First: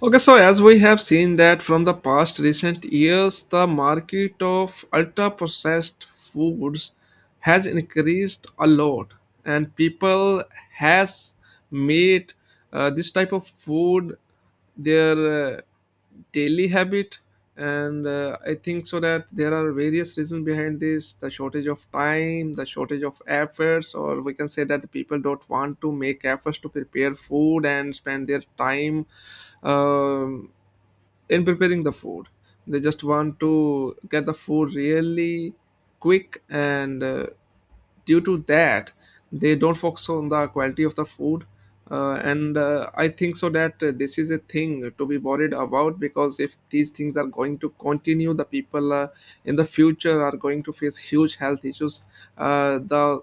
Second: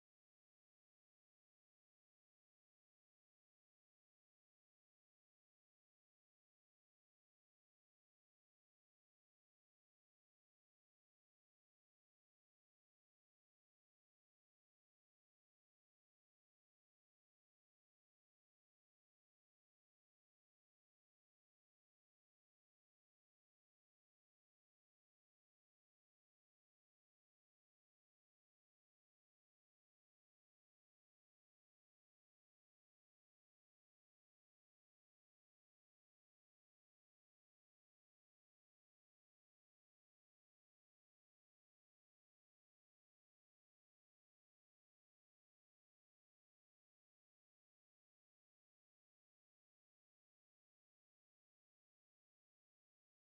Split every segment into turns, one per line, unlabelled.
Okay, so as we have seen that from the past recent years, the market of ultra processed foods has increased a lot, and people has made this type of food their daily habit, and I think so that there are various reasons behind this: the shortage of time, the shortage of efforts, or we can say that the people don't want to make efforts to prepare food and spend their time um, in preparing the food. They just want to get the food really quick, and due to that they don't focus on the quality of the food. Uh, and uh, i think so that this is a thing to be worried about, because if these things are going to continue, the people in the future are going to face huge health issues. The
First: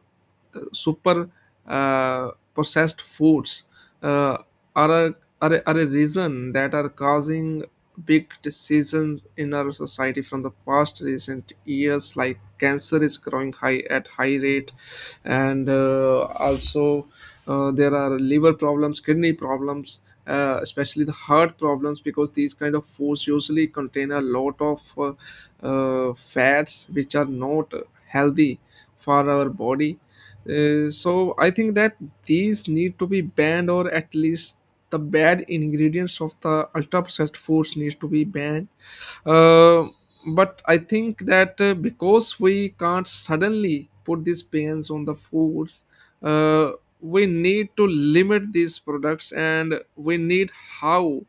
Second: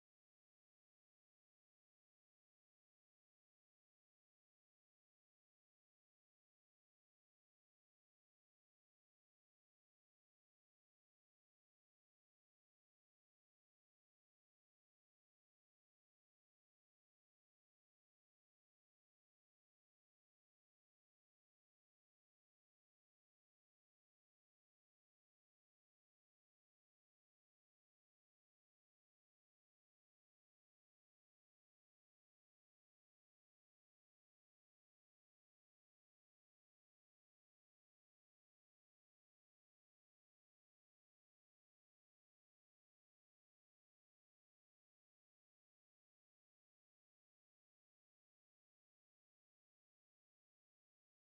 super processed foods uh, are, a, are a reason that are causing big decisions in our society from the past recent years. Like cancer is growing high at high rate, and also there are liver problems, kidney problems, especially the heart problems, because these kind of foods usually contain a lot of fats which are not healthy for our body. So I think that these need to be banned, or at least the bad ingredients of the ultra processed foods needs to be banned. Uh, but i think that because we can't suddenly put these bans on the foods, uh, we need to limit these products, and we need how,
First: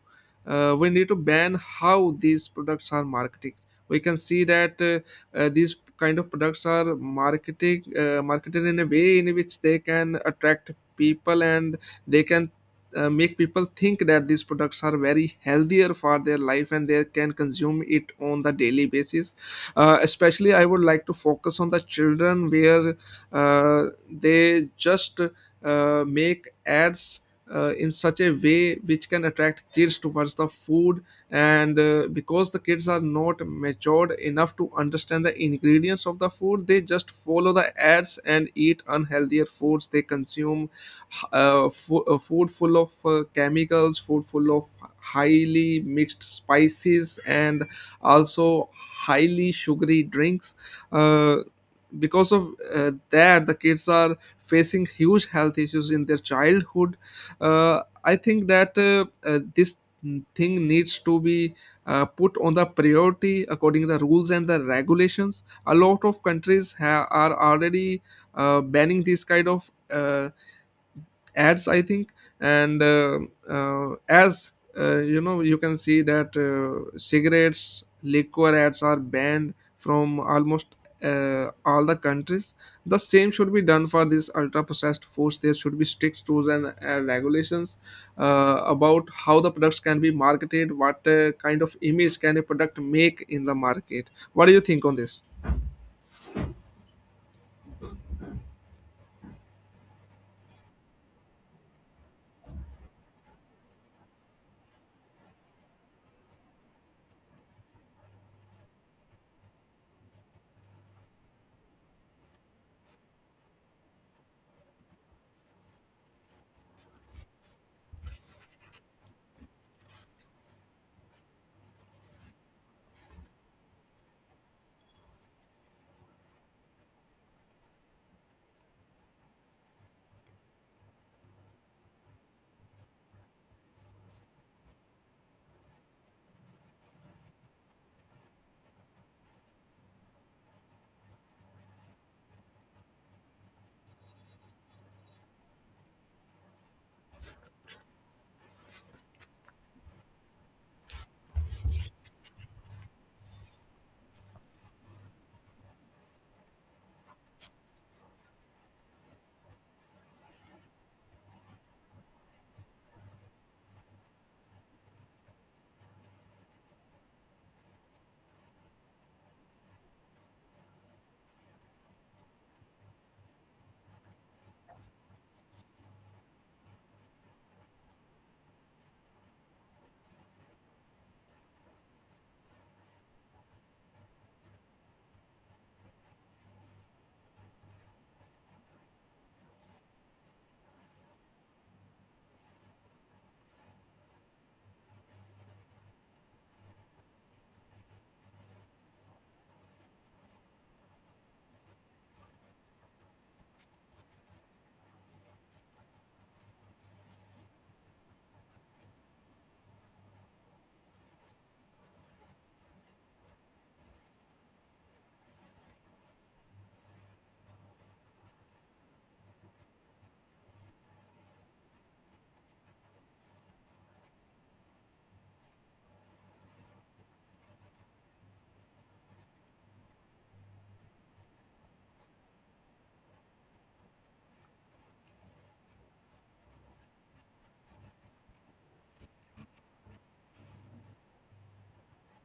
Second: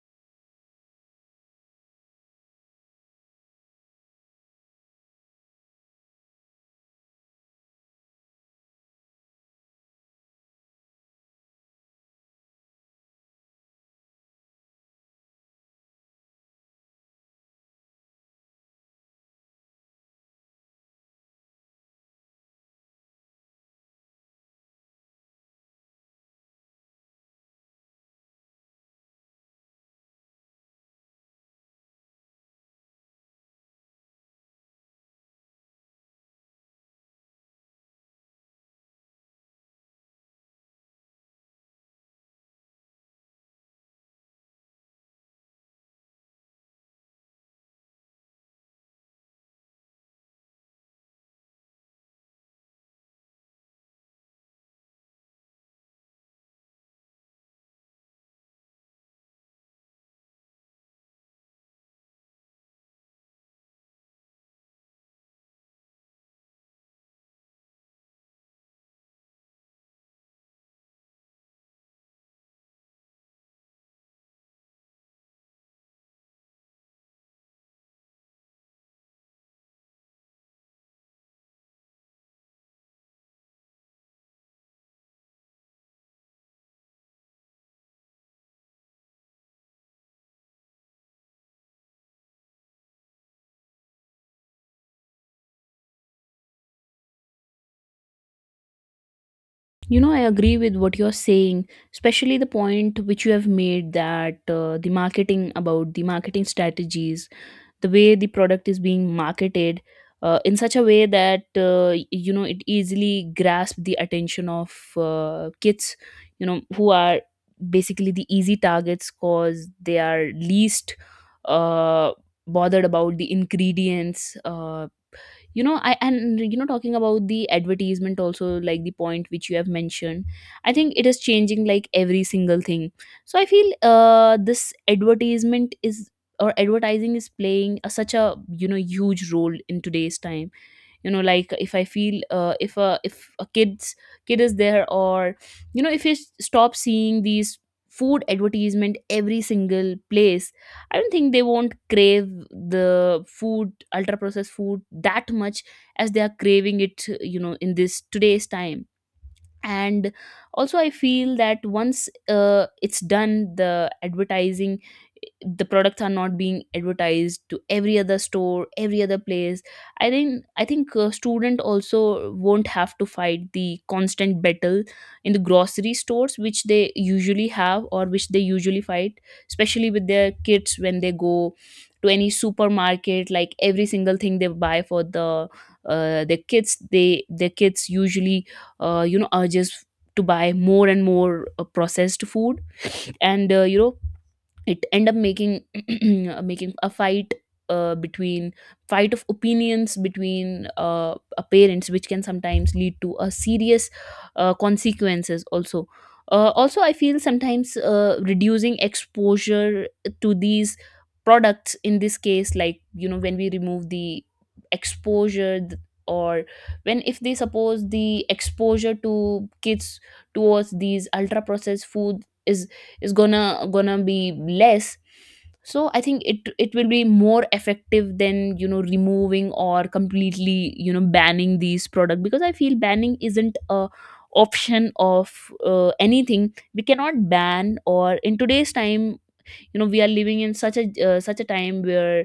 we need to ban how these products are marketed. We can see that these kind of products are marketing marketed in a way in which they can attract people, and they can make people think that these products are very healthier for their life and they can consume it on the daily basis. Especially I would like to focus on the children, where they just make ads in such a way which can attract kids towards the food. And because the kids are not matured enough to understand the ingredients of the food, they just follow the ads and eat unhealthier foods. They consume food full of chemicals, food full of highly mixed spices, and also highly sugary drinks, uh, because of that the kids are facing huge health issues in their childhood. I think that this thing needs to be put on the priority. According to the rules and the regulations, a lot of countries are already banning these kind of ads, I think. And uh, uh, as uh, you know, you can see that cigarettes, liquor ads are banned from almost all the countries. The same should be done for these ultra processed foods. There should be strict rules and regulations about how the products can be marketed, what kind of image can a product make in the market. What do you think on this?
You know, I agree with what you're saying, especially the point which you have made that the marketing about the marketing strategies, the way the product is being marketed in such a way that, you know, it easily grasps the attention of kids, you know, who are basically the easy targets because they are least uh, bothered about the ingredients. You know I and you know talking about the advertisement, also like the point which you have mentioned, I think it is changing like every single thing. So I feel this advertisement is or advertising is playing a, such a, you know, huge role in today's time, you know. Like if I feel, if a kid's kid is there, or you know, if you stop seeing these food advertisement every single place, I don't think they won't crave the food, ultra processed food, that much as they are craving it, you know, in this today's time. And also I feel that once it's done, the advertising, the products are not being advertised to every other store, every other place, I think student also won't have to fight the constant battle in the grocery stores which they usually have or which they usually fight, especially with their kids when they go to any supermarket. Like every single thing they buy for the kids, they, the kids usually urges to buy more and more processed food. And it end up making making a fight between, fight of opinions between parents, which can sometimes lead to a serious consequences also. Also I feel sometimes reducing exposure to these products in this case, like when we remove the exposure th- or when, if they, suppose the exposure to kids towards these ultra processed food is gonna be less, so I think it it will be more effective than, removing or completely, banning these products, because I feel banning isn't a option of anything. We cannot ban or in today's time, you know, we are living in such a such a time where,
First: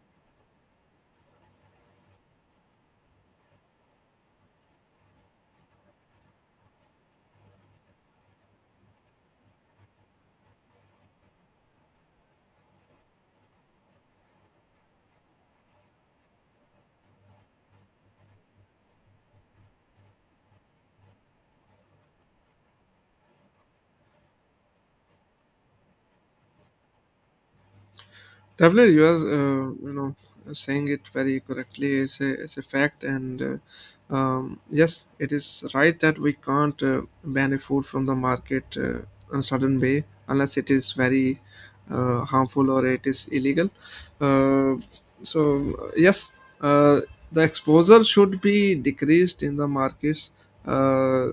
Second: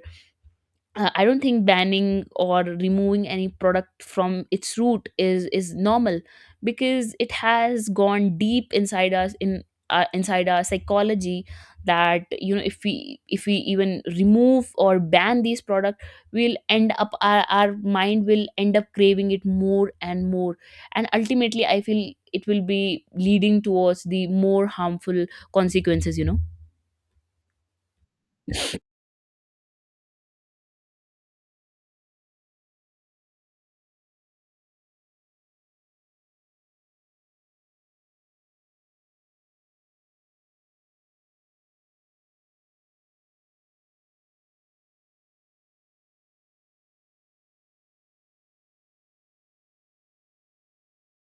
I don't think banning or removing any product from its root is normal, because it has gone deep inside us in inside our psychology. That you know, if we even remove or ban these product, we'll end up, our mind will end up craving it more and more, and ultimately I feel it will be leading towards the more harmful consequences, you know.
Definitely, you are saying it very correctly. Is a fact. And yes, it is right that we can't ban a food from the market on a certain way unless it is very harmful or it is illegal. Uh, so uh, yes, uh, the exposure should be decreased in the markets. uh,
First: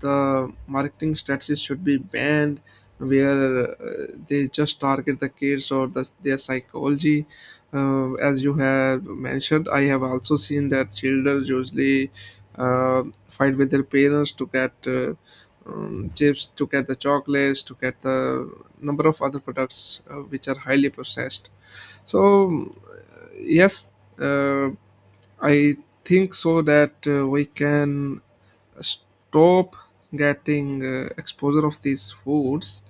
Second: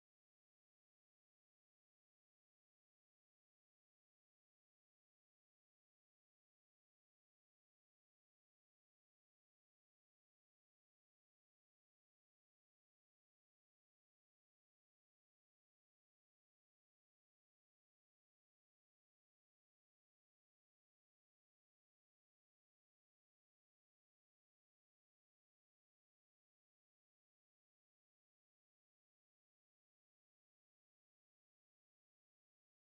the marketing strategies should be banned, where they just target the kids or their psychology. As you have mentioned, I have also seen that children usually uh, fight with their parents to get chips, to get the chocolates, to get the number of other products which are highly processed. So, yes, uh, I think so that we can stop getting exposure of these foods.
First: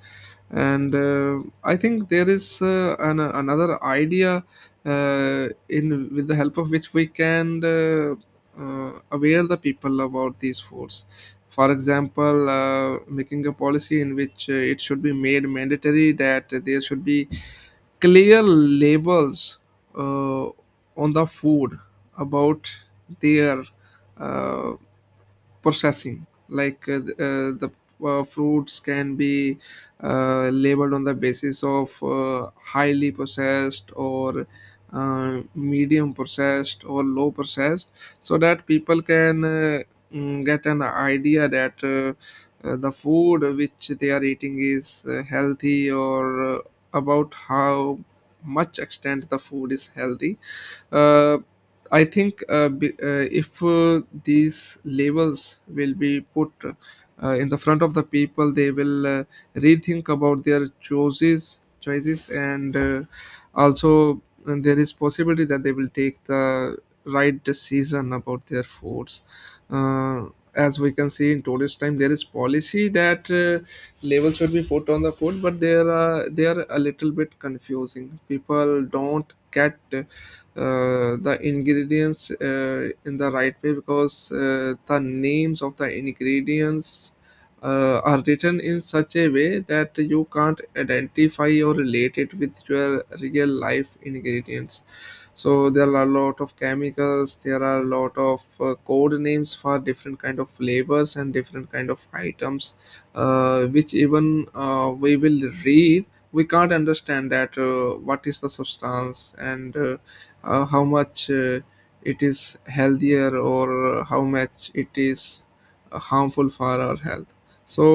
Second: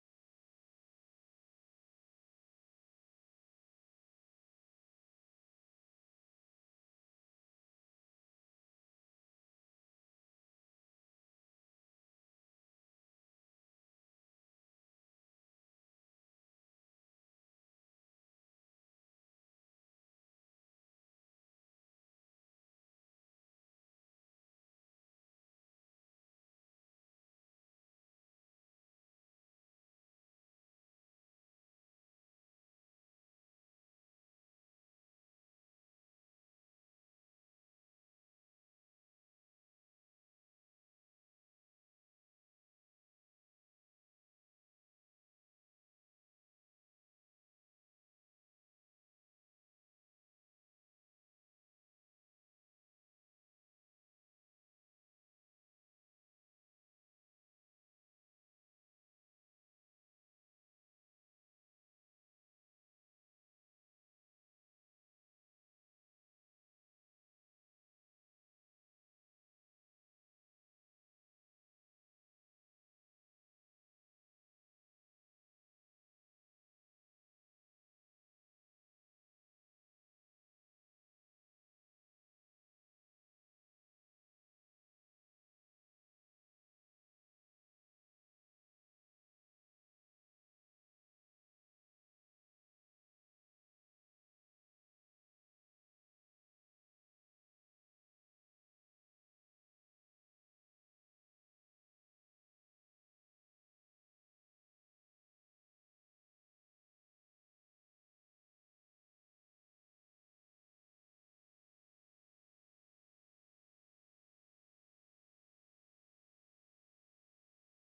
And I think there is another idea in with the help of which we can aware the people about these foods. For example, making a policy in which it should be made mandatory that there should be clear labels uh, on the food about their uh, processing. Like the fruits can be labeled on the basis of highly processed, or medium processed, or low processed, so that people can get an idea that the food which they are eating is healthy, or about how much extent the food is healthy. uh, I think if these labels will be put in the front of the people, they will rethink about their choices, and also, and there is possibility that they will take the right decision about their foods. uh, as we can see, in today's time there is policy that labels should be put on the food, but they are a little bit confusing. People don't get the ingredients in the right way, because the names of the ingredients are written in such a way that you can't identify or relate it with your real life ingredients. So there are a lot of chemicals, there are a lot of code names for different kind of flavors and different kind of items which, even we will read, we can't understand that what is the substance, and how much it is healthier or how much it is harmful for our health. So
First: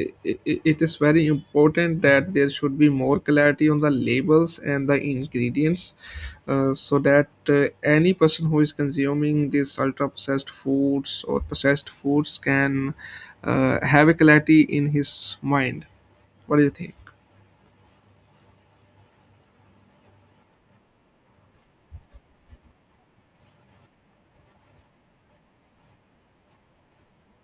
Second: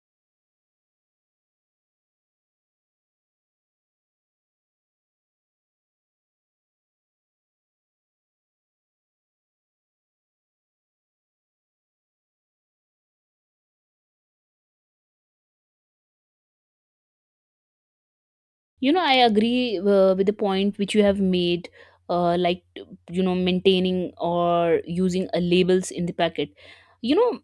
i- it is very important that there should be more clarity on the labels and the ingredients, so that uh, any person who is consuming these ultra processed foods or processed foods can have a clarity in his mind. What do you think?
You know, I agree with the point which you have made, like, you know, maintaining or using a labels in the packet. You know,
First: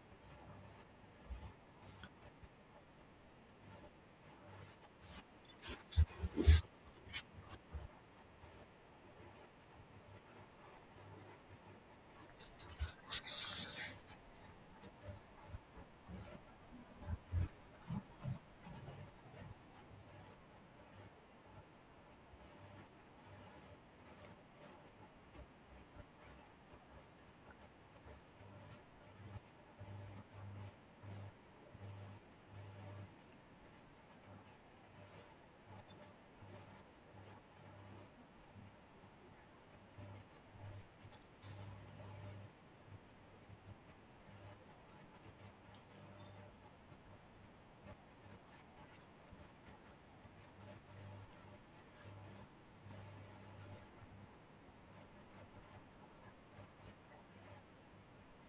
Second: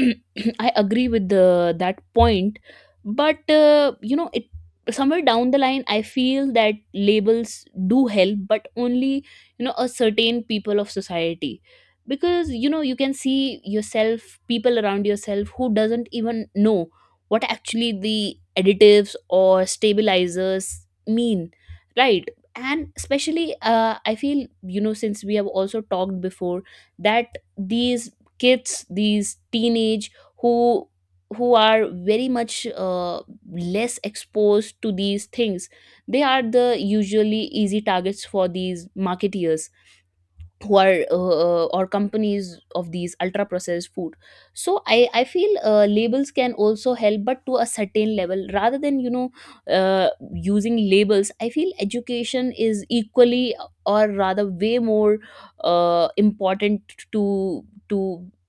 I agree with that point, but, you know, it somewhere down the line, I feel that labels do help, but only, you know, a certain people of society, because you know, you can see yourself, people around yourself who doesn't even know what actually the additives or stabilizers mean, right? And especially I feel, you know, since we have also talked before that these kids, these teenage, who are very much less exposed to these things, they are the usually easy targets for these marketeers who are or companies of these ultra processed food. So I feel labels can also help, but to a certain level. Rather than, you know, uh, using labels, I feel education is equally or rather way more important to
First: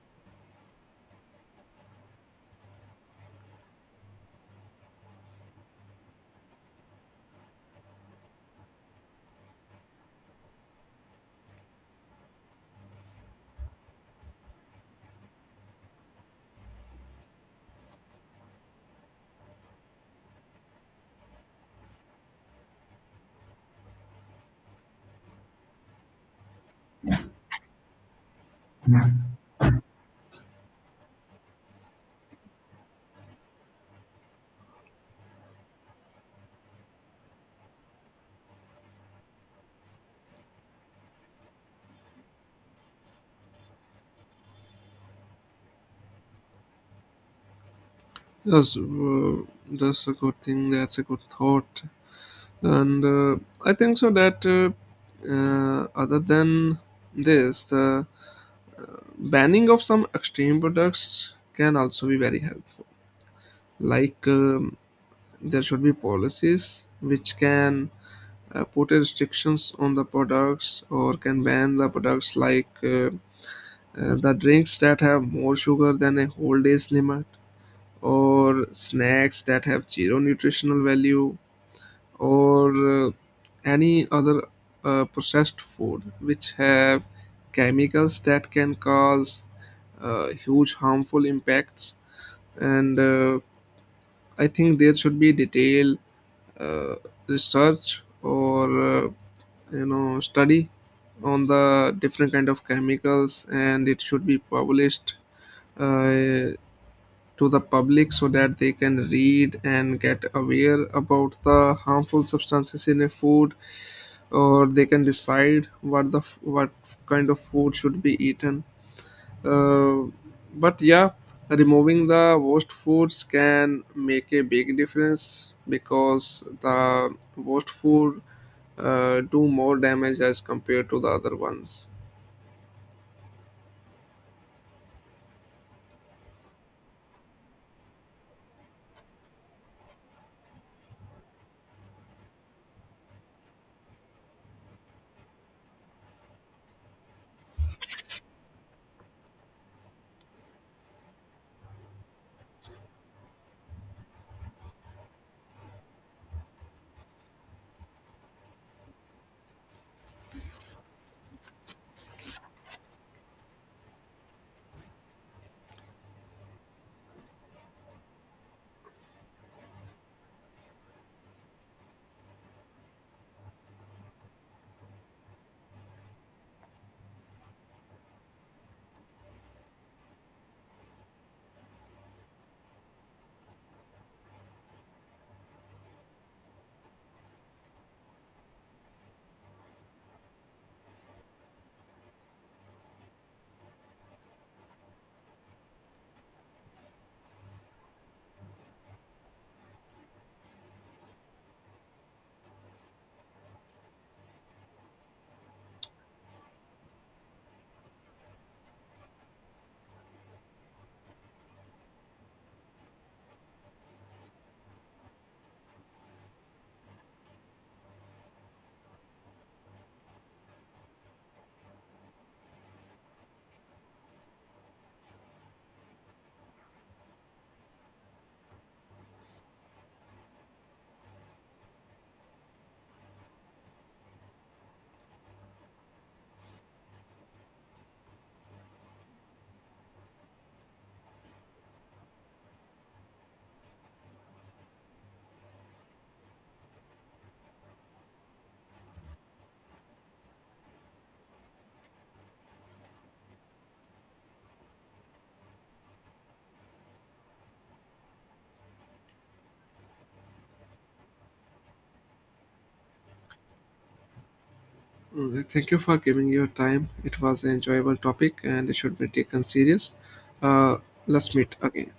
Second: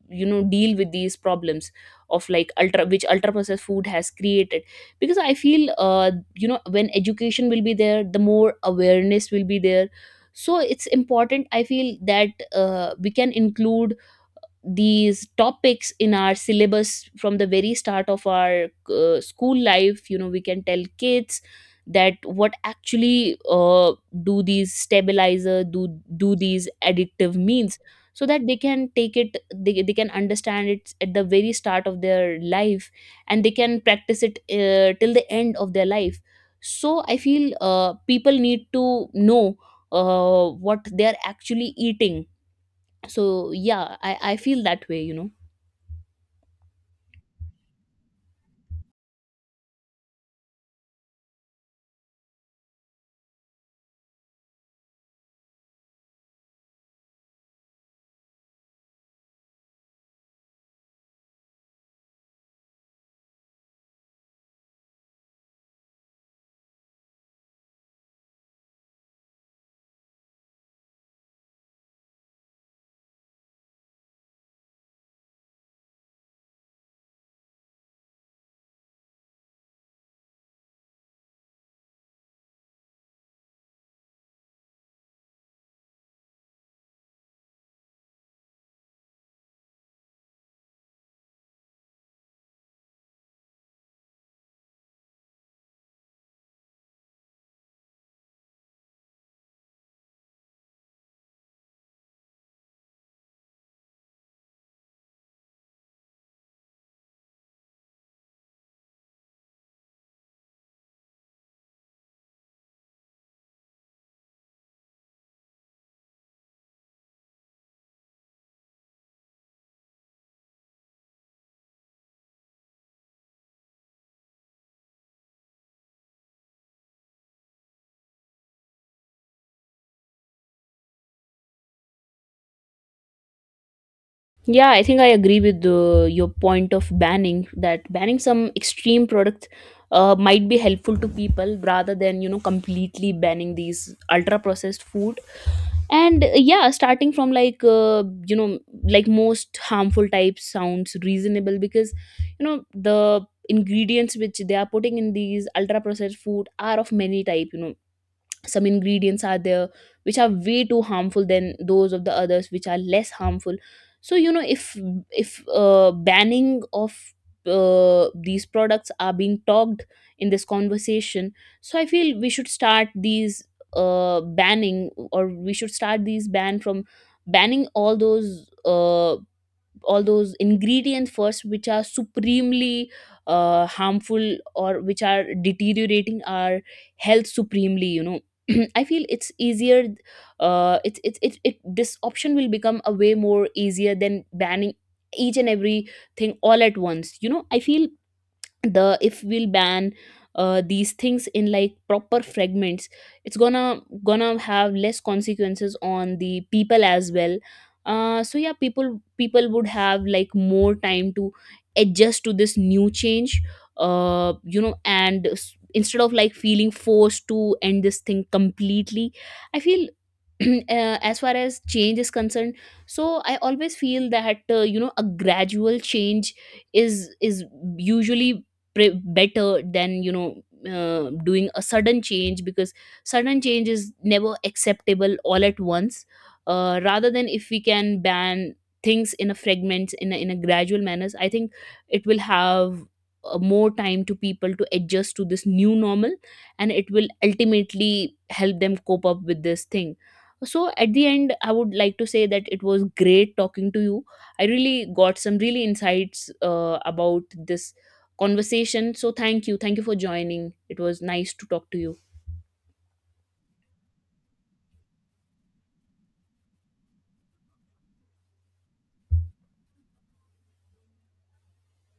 you know, deal with these problems of like ultra, which ultra processed food has created, because I feel, when education will be there, the more awareness will be there. So it's important, I feel that we can include these topics in our syllabus from the very start of our school life. You know, we can tell kids that what actually do these stabilizer do, these additive means, so that they can take it, they can understand it at the very start of their life, and they can practice it till the end of their life. So I feel people need to know what they are actually eating. So yeah, I feel that way, you know.
Yes, that's a good thing. That's a good thought, and I think so that other than this, the banning of some extreme products can also be very helpful. Like, there should be policies which can put restrictions on the products or can ban the products. Like the drinks that have more sugar than a whole day's limit, or snacks that have zero nutritional value, or any other processed food which have chemicals that can cause huge harmful impacts. And I think there should be detailed uh, research, or you know, study on the different kind of chemicals, and it should be published uh, to the public, so that they can read and get aware about the harmful substances in a food, or they can decide what what kind of food should be eaten. uh, but yeah, removing the worst foods can make a big difference, because the worst food do more damage as compared to the other ones.
Yeah, I think I agree with your point of banning, that banning some extreme products might be helpful to people rather than, you know, completely banning these ultra processed food. And yeah, starting from like, like most harmful types sounds reasonable, because you know the ingredients which they are putting in these ultra processed food are of many type, you know. Some ingredients are there which are way too harmful than those of the others which are less harmful. So you know, if banning of these products are being talked in this conversation, so I feel we should start these banning, or we should start these ban from banning all those ingredients first which are supremely harmful, or which are deteriorating our health supremely, you know. I feel it's easier, it's it, it this option will become a way more easier than banning each and every thing all at once. You know, I feel the, if we'll ban these things in like proper fragments, it's gonna have less consequences on the people as well. So yeah, people would have like more time to adjust to this new change. You know, and instead of like feeling forced to end this thing completely, I feel uh, as far as change is concerned, so I always feel that, a gradual change is usually better than, you know, doing a sudden change, because sudden change is never acceptable all at once. Rather than, if we can ban things in a fragments, in in a gradual manners, I think it will have more time to people to adjust to this new normal, and it will ultimately help them cope up with this thing. So at the end, I would like to say that it was great talking to you. I really got some really insights about this conversation. So thank you, for joining. It was nice to talk to you.
Okay, thank you for giving your time. It was an enjoyable topic, and it should be taken serious. uh, let's meet again.